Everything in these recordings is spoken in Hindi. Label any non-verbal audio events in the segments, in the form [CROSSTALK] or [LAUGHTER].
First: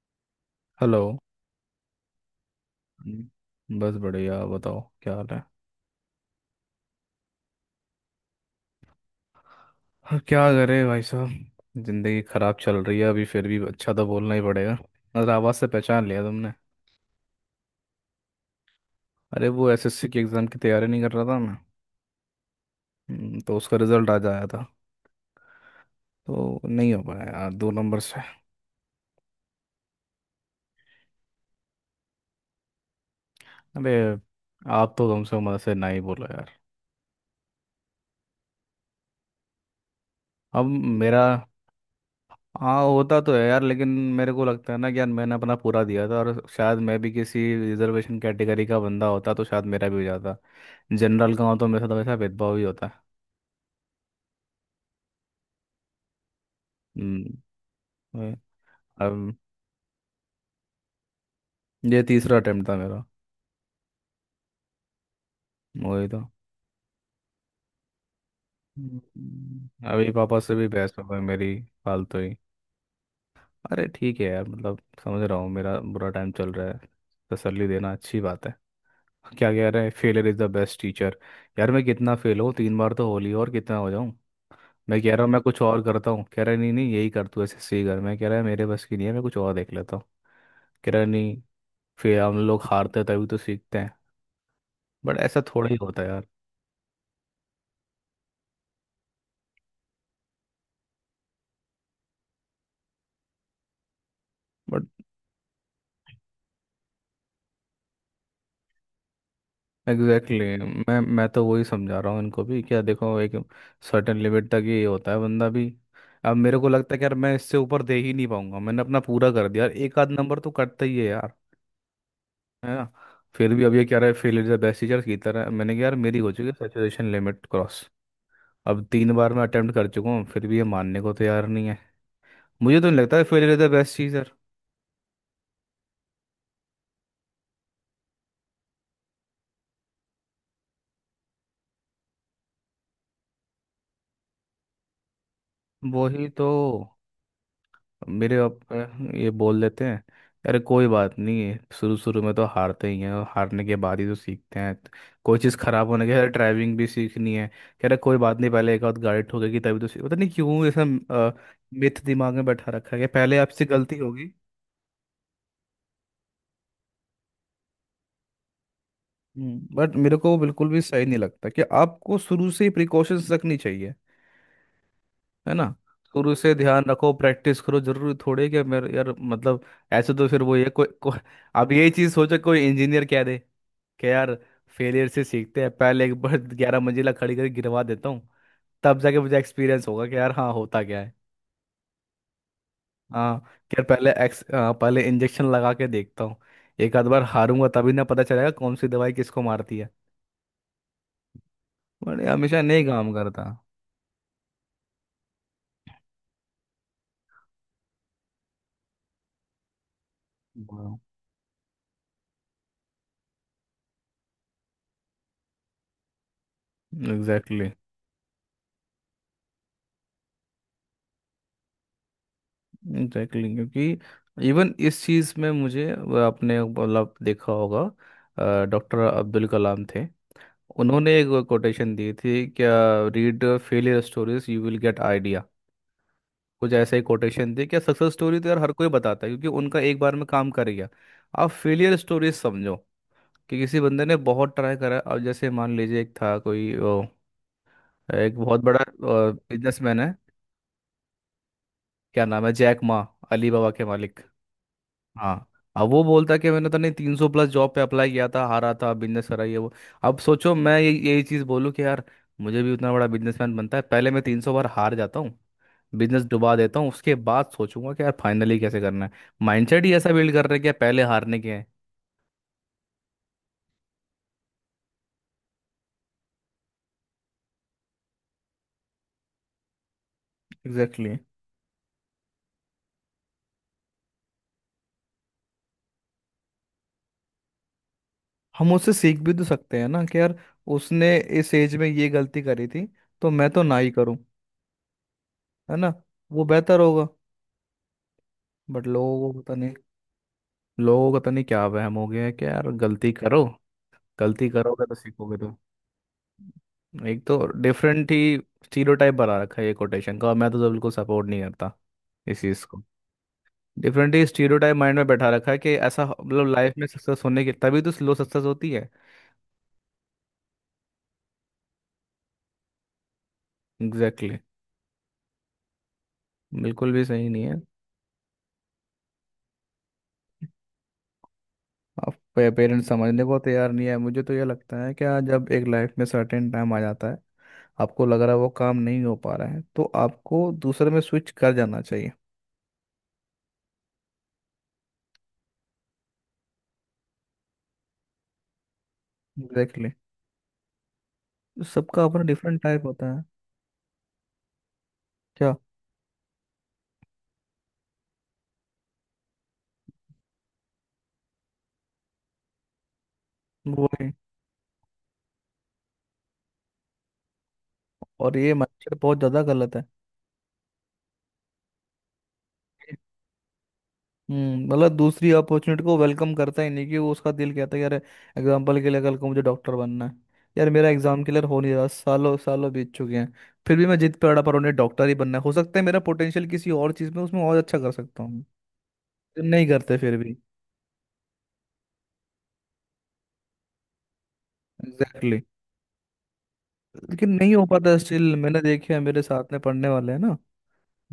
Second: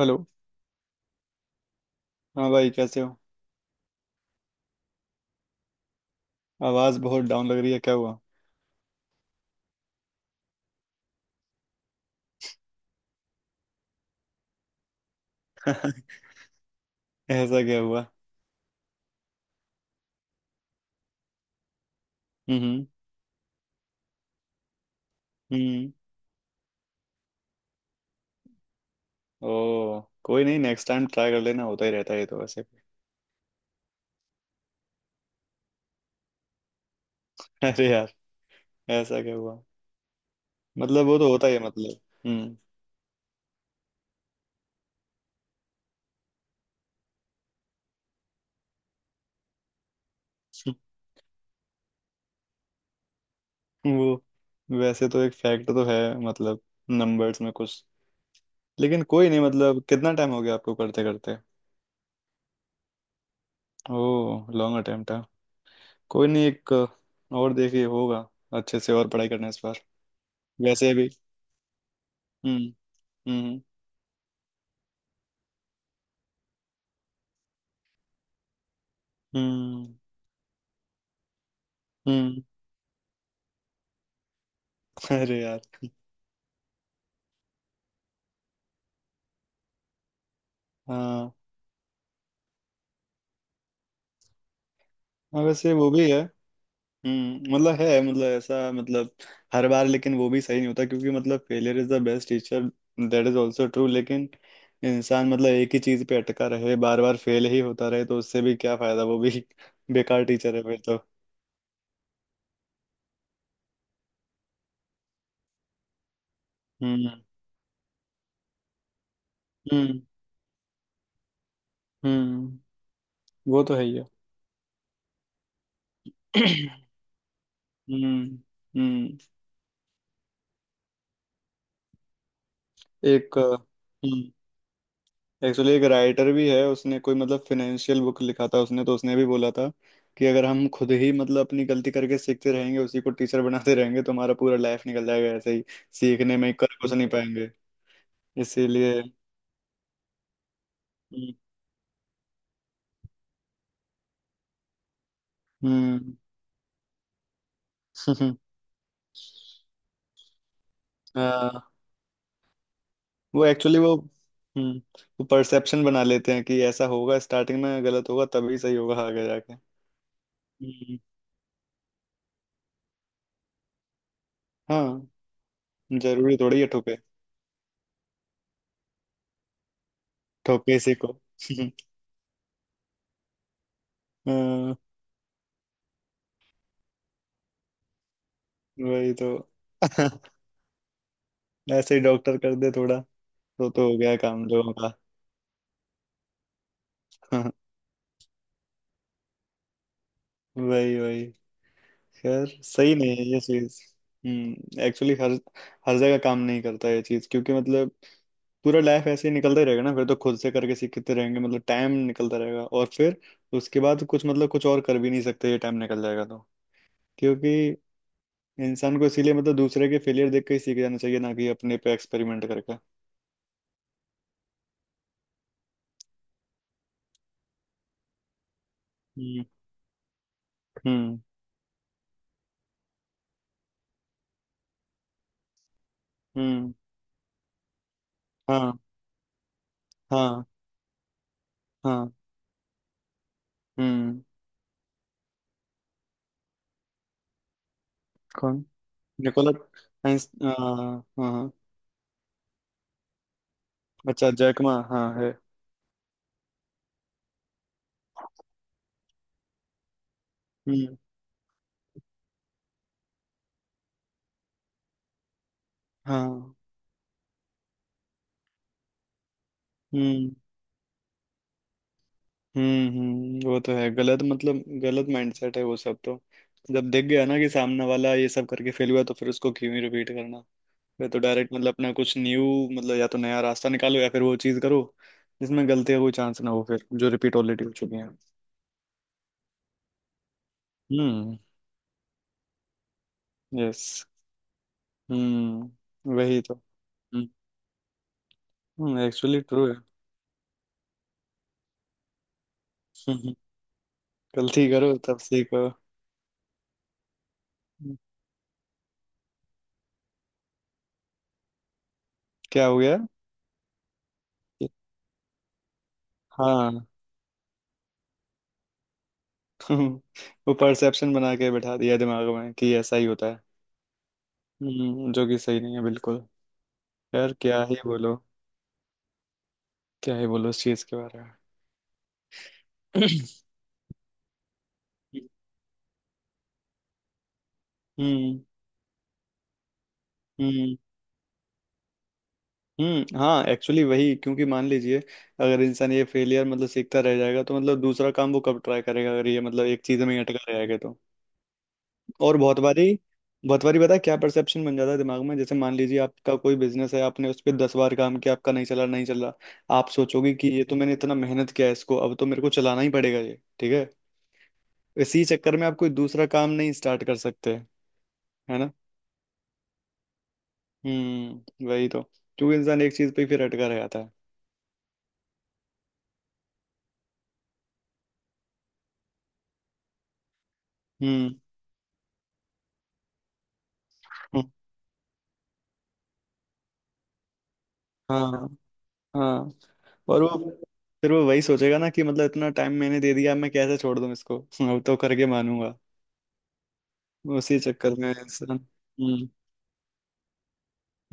हेलो। हेलो. हाँ भाई, कैसे हो? बस बढ़िया बताओ, क्या हाल है? आवाज बहुत डाउन लग रही है, क्या हुआ? हाँ, क्या करे भाई साहब, जिंदगी खराब चल रही है अभी. फिर भी अच्छा तो बोलना ही पड़ेगा. अरे आवाज़ से [LAUGHS] पहचान लिया तुमने. ऐसा क्या हुआ? अरे वो एसएससी की एग्ज़ाम की तैयारी नहीं कर रहा था मैं. हम्म। तो उसका रिजल्ट आज आया था. हम्म। तो नहीं हो पाया यार, 2 नंबर से. ओ, कोई नहीं, नेक्स्ट टाइम ट्राई कर लेना, होता ही रहता है ये तो वैसे भी। अरे आप तो कम से कम मदद से ना ही बोलो यार. [LAUGHS] अरे यार, ऐसा क्या हुआ? अब मतलब वो मेरा तो होता ही है, मतलब। हम्म। हाँ, होता तो है यार लेकिन मेरे को लगता है ना कि यार, मैंने अपना पूरा दिया था और शायद मैं भी किसी रिजर्वेशन कैटेगरी का बंदा होता तो शायद मेरा भी हो जाता. [LAUGHS] जनरल का हो तो मेरे साथ वैसा भेदभाव ही होता है. वो, वैसे तो एक फैक्ट तो है, मतलब हम्म, नंबर्स में कुछ। वही. लेकिन कोई अब नहीं, मतलब कितना टाइम हो गया आपको करते करते? ये तीसरा अटेम्प्ट था मेरा. ओ, लॉन्ग अटेम्प्ट है। वही तो. कोई नहीं, एक और देखिए, होगा। अच्छे से और पढ़ाई करना इस बार, अभी पापा से भी वैसे बहस हो भी। गई मेरी, फालतू ही. हम्म। हम्म। अरे ठीक है यार, मतलब समझ रहा हूँ मेरा बुरा टाइम चल रहा है, तसल्ली देना अच्छी बात है. क्या कह रहे हम्म। हैं, failure is the best teacher. यार मैं कितना फेल हम्म। हूँ, 3 बार तो होली और कितना हो जाऊँ. मैं कह रहा हूँ अरे मैं कुछ और यार। करता हूँ. कह रहा है नहीं नहीं, यही कर तू, ऐसे सी कर. मैं कह रहा है मेरे बस की नहीं है, मैं कुछ और देख लेता हूँ. कह रहा है, हाँ नहीं, फिर हम लोग हारते तभी तो सीखते हैं. बट ऐसा हाँ, थोड़ा वैसे ही वो भी होता है है। यार. मतलब है, मतलब ऐसा, मतलब हर बार। लेकिन वो भी सही नहीं होता, क्योंकि मतलब failure is the best teacher, that is also true, लेकिन बट इंसान मतलब एक ही चीज पे अटका रहे, बार बार फेल ही होता रहे, तो उससे भी क्या फायदा? वो भी [LAUGHS] बेकार एग्जैक्टली टीचर है फिर exactly, तो। मैं तो वही समझा रहा हूँ इनको भी, क्या देखो एक सर्टेन लिमिट तक ही होता है बंदा भी. अब मेरे को लगता है कि हम्म। यार मैं इससे ऊपर दे ही नहीं पाऊंगा, मैंने अपना पूरा कर दिया यार, एक हम्म। आध नंबर तो कटता ही है यार, हम्म। है ना. फिर वो भी अब तो है ये ही कह है। रहा है fail is the best teacher की तरह. मैंने कहा यार मेरी हो चुकी है [CLEARS THROAT] सैचुरेशन लिमिट क्रॉस. हम्म। अब तीन हम्म। बार मैं अटेम्प्ट कर चुका हूँ, फिर भी ये मानने को तैयार नहीं है. मुझे तो नहीं लगता एक fail is the best teacher. Actually एक राइटर भी है, उसने कोई मतलब फिनेंशियल बुक लिखा था, उसने तो उसने भी बोला था कि अगर हम खुद ही मतलब अपनी गलती करके सीखते रहेंगे, उसी को टीचर बनाते रहेंगे, तो हमारा पूरा लाइफ निकल जाएगा ऐसे ही, वही सीखने तो. में कर कुछ नहीं पाएंगे, मेरे अप इसीलिए। ये बोल देते हैं अरे कोई बात हम्म। नहीं है, शुरू शुरू में तो हारते ही हैं और हारने के बाद ही तो सीखते हैं, तो कोई चीज़ खराब होने के. हम्म, अरे ड्राइविंग भी सीखनी है, कह रहे कोई [LAUGHS] बात नहीं, पहले एक आध गाड़ी ठोकेगी तभी तो सीख. पता नहीं क्यों ऐसा हाँ। मिथ दिमाग में बैठा रखा है कि पहले वो आपसे एक्चुअली, वो, गलती होगी. हम्म वो परसेप्शन बना लेते हैं कि ऐसा होगा, स्टार्टिंग में गलत होगा तभी सही होगा आगे जाके। बट मेरे को वो बिल्कुल भी हम्म, सही नहीं लगता. कि आपको शुरू से ही प्रिकॉशंस रखनी चाहिए, हाँ। है ना. शुरू जरूरी से थोड़ी है ध्यान ठोके, रखो, प्रैक्टिस करो, जरूरी थोड़े कि मेरे यार मतलब. ऐसे तो फिर वो ये ठोके इसी को। अब यही [LAUGHS] चीज़ सोचो. कोई इंजीनियर कह दे कि यार हाँ, फेलियर से सीखते हैं, पहले एक बार [LAUGHS] 11 मंजिला खड़ी करके गिरवा देता हूँ, तब वही जाके तो। मुझे एक्सपीरियंस होगा कि यार [LAUGHS] हाँ होता क्या है. ऐसे ही डॉक्टर कर दे थोड़ा, हाँ, तो कि यार तो हो पहले गया काम लोगों का। पहले इंजेक्शन लगा के देखता हूँ, एक आध बार [LAUGHS] हारूंगा तभी ना पता चलेगा कौन सी दवाई किसको मारती है. वही वही। बट ये खैर हमेशा नहीं सही काम नहीं है ये करता. चीज। एक्चुअली हर हर जगह काम नहीं करता ये चीज, क्योंकि मतलब पूरा लाइफ ऐसे ही निकलता ही रहेगा ना, फिर तो खुद से करके एग्जैक्टली सीखते रहेंगे, मतलब टाइम निकलता रहेगा और फिर उसके बाद कुछ मतलब कुछ और कर भी नहीं सकते, ये टाइम निकल जाएगा तो, क्योंकि exactly. इंसान को इसीलिए मतलब दूसरे के फेलियर देख के ही सीख जाना चाहिए, ना कि अपने पे एक्सपेरिमेंट करके। Exactly exactly. क्योंकि इवन इस चीज़ में मुझे वो, आपने मतलब देखा होगा डॉक्टर हम्म। अब्दुल कलाम थे, उन्होंने हम्म। एक कोटेशन दी थी क्या, read failure stories you will get idea. कुछ हम्म। ऐसा ही कोटेशन थी क्या. सक्सेस स्टोरी तो यार हर हाँ। कोई बताता है क्योंकि उनका एक बार में हाँ। काम कर गया. आप फेलियर हाँ। स्टोरीज समझो कि किसी बंदे ने हम्म। बहुत ट्राई करा. अब जैसे मान लीजिए एक था एक बहुत कौन? बड़ा निकोला बिजनेसमैन है, साइंस? हाँ हाँ। क्या नाम है, जैक मा, अली बाबा के मालिक. अच्छा जैकमा, हाँ है। हाँ, अब वो बोलता कि मैंने तो नहीं, 300+ जॉब पे अप्लाई किया था, हारा था, बिजनेस करा ये वो. अब सोचो मैं ये हम्म। यही चीज़ बोलूँ कि यार मुझे भी उतना बड़ा बिजनेसमैन बनता है, पहले मैं 300 बार हार जाता हूँ, बिजनेस हाँ। डुबा देता हूँ, उसके बाद सोचूंगा कि यार फाइनली कैसे करना है. माइंडसेट ही ऐसा बिल्ड हम्म। कर रहे हैं कि यार पहले हारने के हैं. हम्म। हम्म। वो तो है गलत, मतलब गलत माइंडसेट है वो, सब तो जब देख गया ना कि सामने वाला ये सब करके फेल हुआ, तो फिर उसको क्यों ही रिपीट करना? फिर एग्जैक्टली exactly. तो डायरेक्ट मतलब अपना कुछ न्यू, मतलब या तो नया रास्ता निकालो, या फिर वो चीज़ करो जिसमें गलती का कोई चांस ना हो, फिर जो रिपीट ऑलरेडी हो चुकी है। हम उससे सीख भी तो सकते हैं ना कि यार उसने हम्म। इस एज में ये गलती करी थी, तो मैं तो ना यस। ही करूं, है ना, हम्म, वही वो तो। बेहतर होगा. बट लोगों को एक्चुअली पता ट्रू नहीं, है। लोगों को पता नहीं क्या वहम हो गया है कि यार गलती करो, [LAUGHS] गलती गलती करोगे करो तो तब सीखोगे तो. सीखो। एक तो डिफरेंट ही स्टीरियोटाइप बना रखा है ये कोटेशन का, और मैं तो बिल्कुल सपोर्ट नहीं करता इस चीज़ क्या हो को. गया? डिफरेंट ही स्टीरियोटाइप माइंड में बैठा रखा है कि मतलब लाइफ हाँ। में सक्सेस होने की तभी तो स्लो सक्सेस होती है. [LAUGHS] वो परसेप्शन बना के बैठा दिया दिमाग में कि ऐसा ही होता है। Exactly exactly. जो कि सही नहीं है बिल्कुल। बिल्कुल भी सही यार नहीं है. क्या ही बोलो, क्या ही बोलो इस चीज के बारे में। अब पेरेंट्स समझने को [CLEARS THROAT] तैयार नहीं है. मुझे तो ये लगता है कि आज जब एक लाइफ में सर्टेन टाइम आ जाता है, आपको लग रहा है हम्म। वो काम नहीं हो पा रहा है, तो आपको हम्म। दूसरे में स्विच कर जाना चाहिए. हम्म, हाँ एक्चुअली वही, क्योंकि मान लीजिए अगर इंसान ये फेलियर मतलब सीखता रह जाएगा, तो मतलब दूसरा काम वो कब ट्राई करेगा, अगर ये मतलब एक एग्जैक्टली चीज में ही अटका रहेगा। exactly. सबका अपना और बहुत डिफरेंट टाइप बारी होता है. बहुत बारी पता है क्या परसेप्शन बन जाता है दिमाग में? क्या, जैसे मान लीजिए आपका कोई बिजनेस है, आपने उस पर 10 बार काम किया, आपका नहीं चला, नहीं चला। आप सोचोगे कि ये तो मैंने इतना मेहनत किया है इसको, अब तो मेरे को चलाना ही पड़ेगा ये, ठीक है। वही. इसी चक्कर में आप कोई दूसरा काम नहीं स्टार्ट कर सकते। और ये है ना? माइंडसेट बहुत ज़्यादा गलत है. हम्म, वही तो, क्योंकि इंसान एक चीज पे ही फिर अटका रह जाता है। हम्म, मतलब दूसरी अपॉर्चुनिटी को वेलकम करता ही नहीं. कि वो उसका दिल कहता है यार, एग्जाम्पल के लिए कल को मुझे डॉक्टर बनना है, यार मेरा एग्जाम हम्म। क्लियर हो नहीं रहा, सालों सालों बीत चुके हैं, फिर भी मैं जिद पे अड़ा हम्म, पर उन्हें डॉक्टर ही बनना है. हो सकता है मेरा पोटेंशियल किसी और चीज़ में, उसमें और अच्छा कर सकता हूँ, हाँ। लेकिन हाँ। नहीं करते फिर और वो भी. फिर वो वही सोचेगा ना कि मतलब इतना टाइम मैंने दे दिया, मैं कैसे छोड़ दूं इसको। [LAUGHS] अब तो करके एग्जैक्टली मानूंगा। exactly. लेकिन नहीं उसी हो चक्कर पाता में स्टिल. इंसान, मैंने देखे हैं मेरे साथ में पढ़ने वाले हैं ना,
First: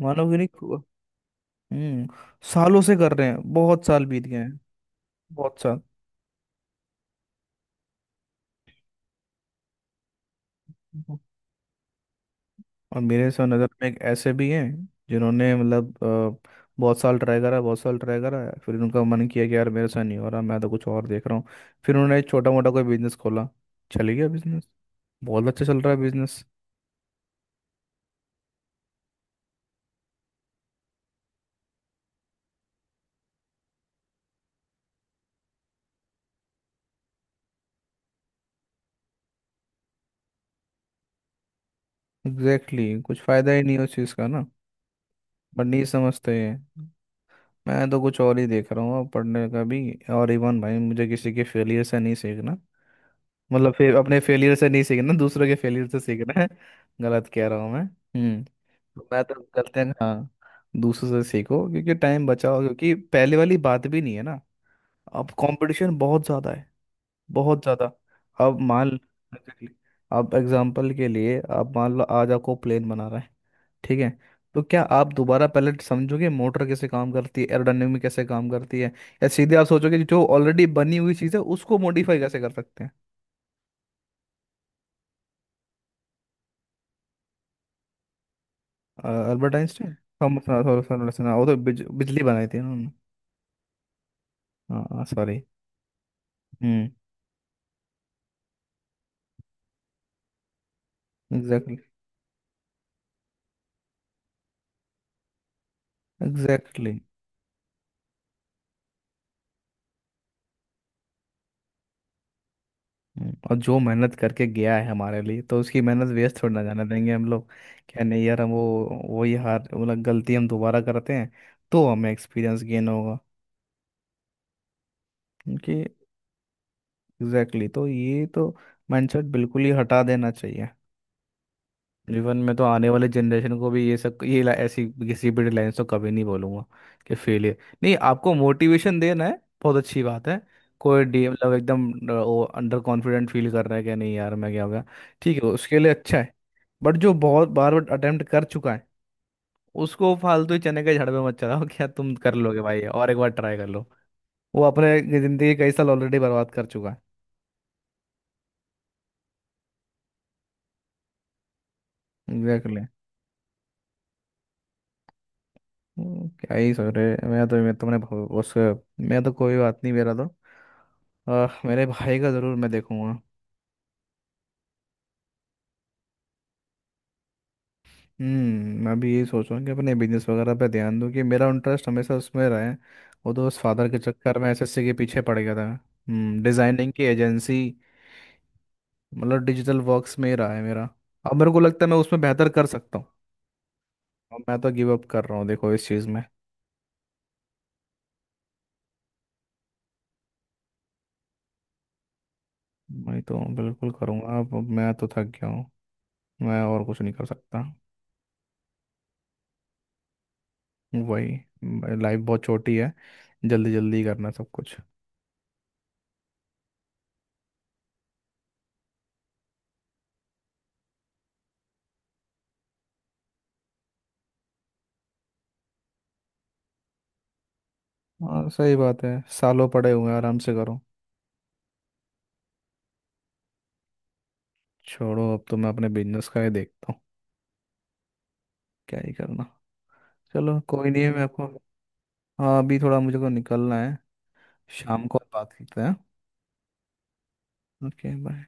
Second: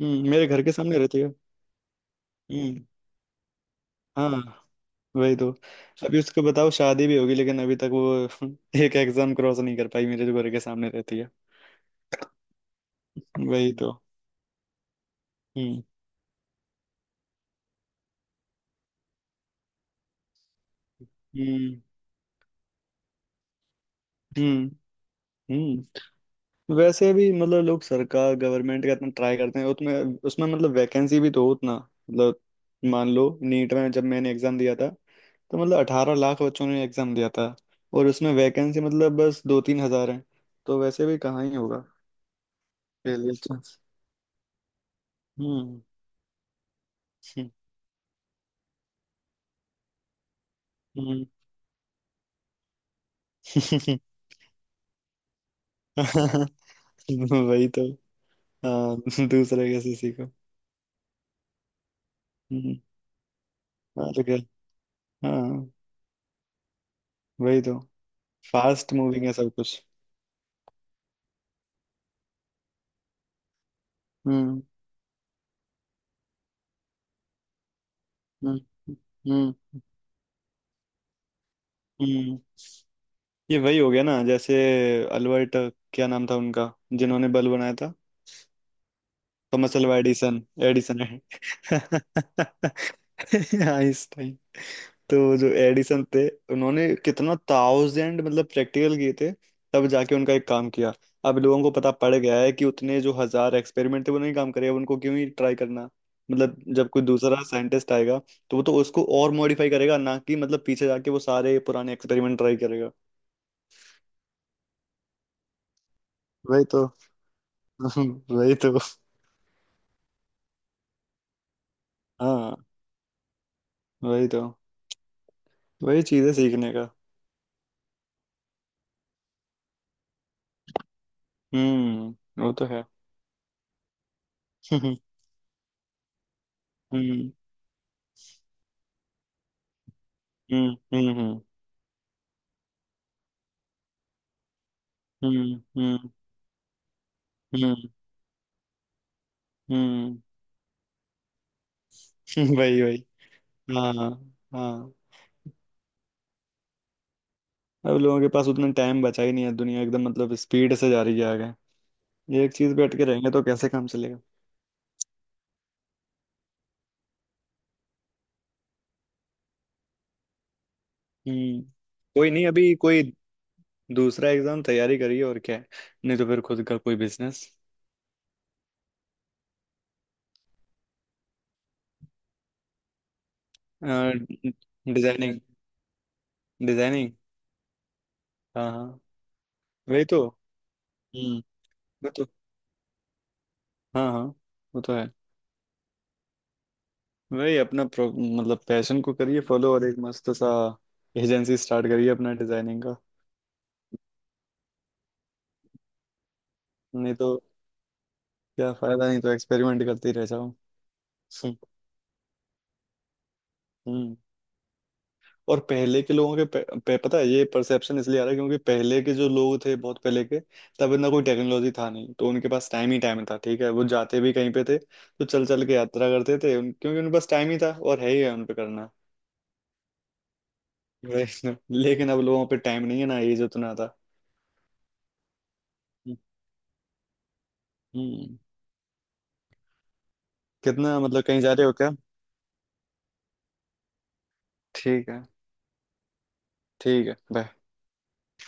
मानोगे मेरे नहीं घर के खु- सामने रहती है। हम्म, सालों हम्म। से कर रहे हैं, बहुत साल बीत हाँ। गए हैं, वही तो, बहुत साल. अभी उसको बताओ शादी भी होगी, लेकिन अभी तक वो [LAUGHS] एक एग्जाम क्रॉस नहीं कर पाई, मेरे जो घर के सामने रहती है। और मेरे से नज़र वही में तो। एक ऐसे भी हैं जिन्होंने हम्म। बहुत साल ट्राई करा, बहुत साल ट्राई करा. फिर उनका मन किया कि यार मेरे साथ नहीं हो रहा, मैं तो कुछ और देख रहा हूँ. हम्म। फिर उन्होंने एक छोटा मोटा कोई बिजनेस खोला, चल गया हम्म। बिजनेस, बहुत अच्छा चल रहा है हम्म। बिजनेस. वैसे भी मतलब लोग सरकार, गवर्नमेंट का इतना ट्राई करते हैं, उसमें उसमें मतलब वैकेंसी भी तो हो उतना, मतलब मान लो नीट में जब मैंने एग्जाम दिया था, तो मतलब 18 लाख बच्चों ने एग्जाम दिया था, और उसमें वैकेंसी मतलब बस 2-3 हजार है, तो वैसे भी कहाँ ही होगा एग्जैक्टली exactly. के कुछ लिए फ़ायदा ही नहीं चांस। उस चीज़ का ना. बट हम्म। नहीं समझते हैं. मैं तो कुछ और ही देख रहा हूँ अब, पढ़ने का भी. और इवन भाई मुझे हम्म। किसी के फेलियर से नहीं सीखना, मतलब फिर अपने फेलियर से नहीं सीखना, दूसरों के फेलियर से सीखना है [LAUGHS] [LAUGHS] गलत कह रहा वही हूँ मैं? तो। हम्म. हाँ। तो मैं तो दूसरे गलत है कैसे सीखो। हाँ. दूसरों से सीखो क्योंकि टाइम बचाओ, हम्म। क्योंकि पहले वाली बात भी नहीं है और क्या। ना. अब हाँ। कंपटीशन बहुत ज़्यादा है, वही बहुत तो। ज़्यादा. अब फास्ट मान मूविंग है सब Exactly. कुछ। अब एग्जाम्पल के लिए आप मान लो आज आपको प्लेन बना रहा है, ठीक है, तो हम्म। क्या आप दोबारा पहले समझोगे मोटर कैसे काम करती है, एरोडायनेमिक कैसे काम हम्म। करती है, या सीधे हम्म। आप सोचोगे कि जो ऑलरेडी बनी हुई चीज़ है उसको मॉडिफाई हम्म। कैसे कर सकते हैं. ये वही हो गया ना जैसे अल्बर्ट, क्या नाम था उनका, जिन्होंने बल्ब बनाया था? Albert Thomas Einstein? Alva Edison. Thomas Edison. Edison, वो तो बिजली बनाई थी ना उन्होंने. [LAUGHS] आइंस्टाइन। हाँ तो सॉरी. जो एडिसन थे, उन्होंने हम्म. कितना थाउजेंड मतलब प्रैक्टिकल किए थे, तब जाके उनका एक काम किया। अब लोगों को एग्जैक्टली. पता पड़ गया है कि उतने जो हजार एक्सपेरिमेंट थे वो नहीं काम करे, अब उनको क्यों ही ट्राई करना, मतलब जब एग्जैक्टली exactly. कोई दूसरा साइंटिस्ट आएगा, तो वो तो उसको और मॉडिफाई करेगा ना, कि मतलब पीछे जाके वो सारे पुराने एक्सपेरिमेंट ट्राई करेगा। और जो मेहनत करके गया है हमारे लिए, तो उसकी मेहनत वेस्ट थोड़ी ना वही जाने तो। देंगे हम लोग. क्या नहीं [LAUGHS] यार हम वही वो, तो। वही हार मतलब गलती हम दोबारा करते हैं तो हमें हाँ। एक्सपीरियंस गेन होगा. वही तो। क्योंकि वही चीज है सीखने का। Exactly exactly. तो ये तो माइंडसेट बिल्कुल ही हटा देना चाहिए. जीवन हम्म, वो में तो तो है। आने वाले [LAUGHS] जनरेशन को भी ये सब ये ऐसी हम्म। किसी भी लाइन तो कभी नहीं बोलूंगा कि फेलियर. नहीं, आपको मोटिवेशन देना है, बहुत अच्छी बात है. हम्म। कोई डी हम्म। मतलब एकदम वो अंडर कॉन्फिडेंट फील कर रहा है कि नहीं यार मैं क्या हो गया, ठीक हम्म। है हम्म। उसके लिए हम्म। अच्छा है. बट जो बहुत बार हम्म। बार अटेम्प्ट कर चुका है, उसको हम्म। फालतू ही चने के झड़ पे मत चलाओ क्या तुम कर [LAUGHS] लोगे भाई, वही वही। और एक बार ट्राई कर लो. हाँ। वो हाँ। अपने जिंदगी कई साल ऑलरेडी बर्बाद कर चुका है. अब लोगों के पास उतना टाइम बचा ही नहीं है, दुनिया एकदम मतलब स्पीड से जा रही है आगे, ये एक चीज पे एग्जैक्टली. अटके रहेंगे तो कैसे काम चलेगा? क्या ही सोच रहे. मैं तो मैं तुमने बहु- उस मैं तो कोई बात नहीं मेरा तो. हम्म। मेरे भाई का कोई नहीं, ज़रूर मैं अभी कोई देखूंगा. दूसरा एग्जाम तैयारी करिए, और क्या है, नहीं तो फिर खुद का कोई बिजनेस। हम्म, मैं भी यही सोच रहा हूँ कि अपने बिजनेस वगैरह पे ध्यान दूँ, कि मेरा इंटरेस्ट हमेशा उसमें रहे. वो तो उस फादर के चक्कर में एसएससी के पीछे पड़ डिजाइनिंग। गया था. हम्म, डिज़ाइनिंग की डिजाइनिंग, एजेंसी, हाँ हाँ। मतलब डिजिटल वही वर्क्स तो। में ही रहा है मेरा. अब हम्म। मेरे को लगता है मैं वो उसमें तो, बेहतर कर सकता हूँ. हाँ हाँ, अब मैं तो वो गिव तो अप है, कर रहा हूँ देखो इस चीज़ में. वही अपना मतलब पैशन को करिए फॉलो, और एक मस्त सा एजेंसी स्टार्ट करिए अपना डिजाइनिंग का। मैं तो बिल्कुल करूँगा, अब मैं तो थक गया हूँ, मैं और कुछ नहीं नहीं कर तो, सकता. क्या फायदा, नहीं तो एक्सपेरिमेंट करते ही रह जाओ। वही, सम- लाइफ बहुत छोटी है, जल्दी जल्दी हम्म। करना सब कुछ. और पहले के लोगों के पे, पता है ये परसेप्शन इसलिए आ रहा है, क्योंकि पहले के जो लोग थे बहुत पहले के, तब इतना कोई टेक्नोलॉजी था नहीं, तो उनके पास टाइम ही टाइम था, ठीक है, वो जाते भी कहीं पे थे तो चल चल के यात्रा करते थे क्योंकि उनके पास टाइम ही था, और है ही है उन हाँ पे सही करना। बात है, सालों पड़े हुए हैं आराम से करो. वही ना। [LAUGHS] लेकिन अब लोगों पे टाइम नहीं है ना, एज उतना था। छोड़ो, अब तो मैं अपने बिजनेस का ही देखता हूँ, हम्म। क्या ही करना. चलो कोई कितना, नहीं है, मैं मतलब कहीं आपको. जा रहे हो क्या? हाँ अभी थोड़ा मुझे को निकलना है, शाम ठीक को है। बात करते हैं. ठीक है, bye. Okay bye.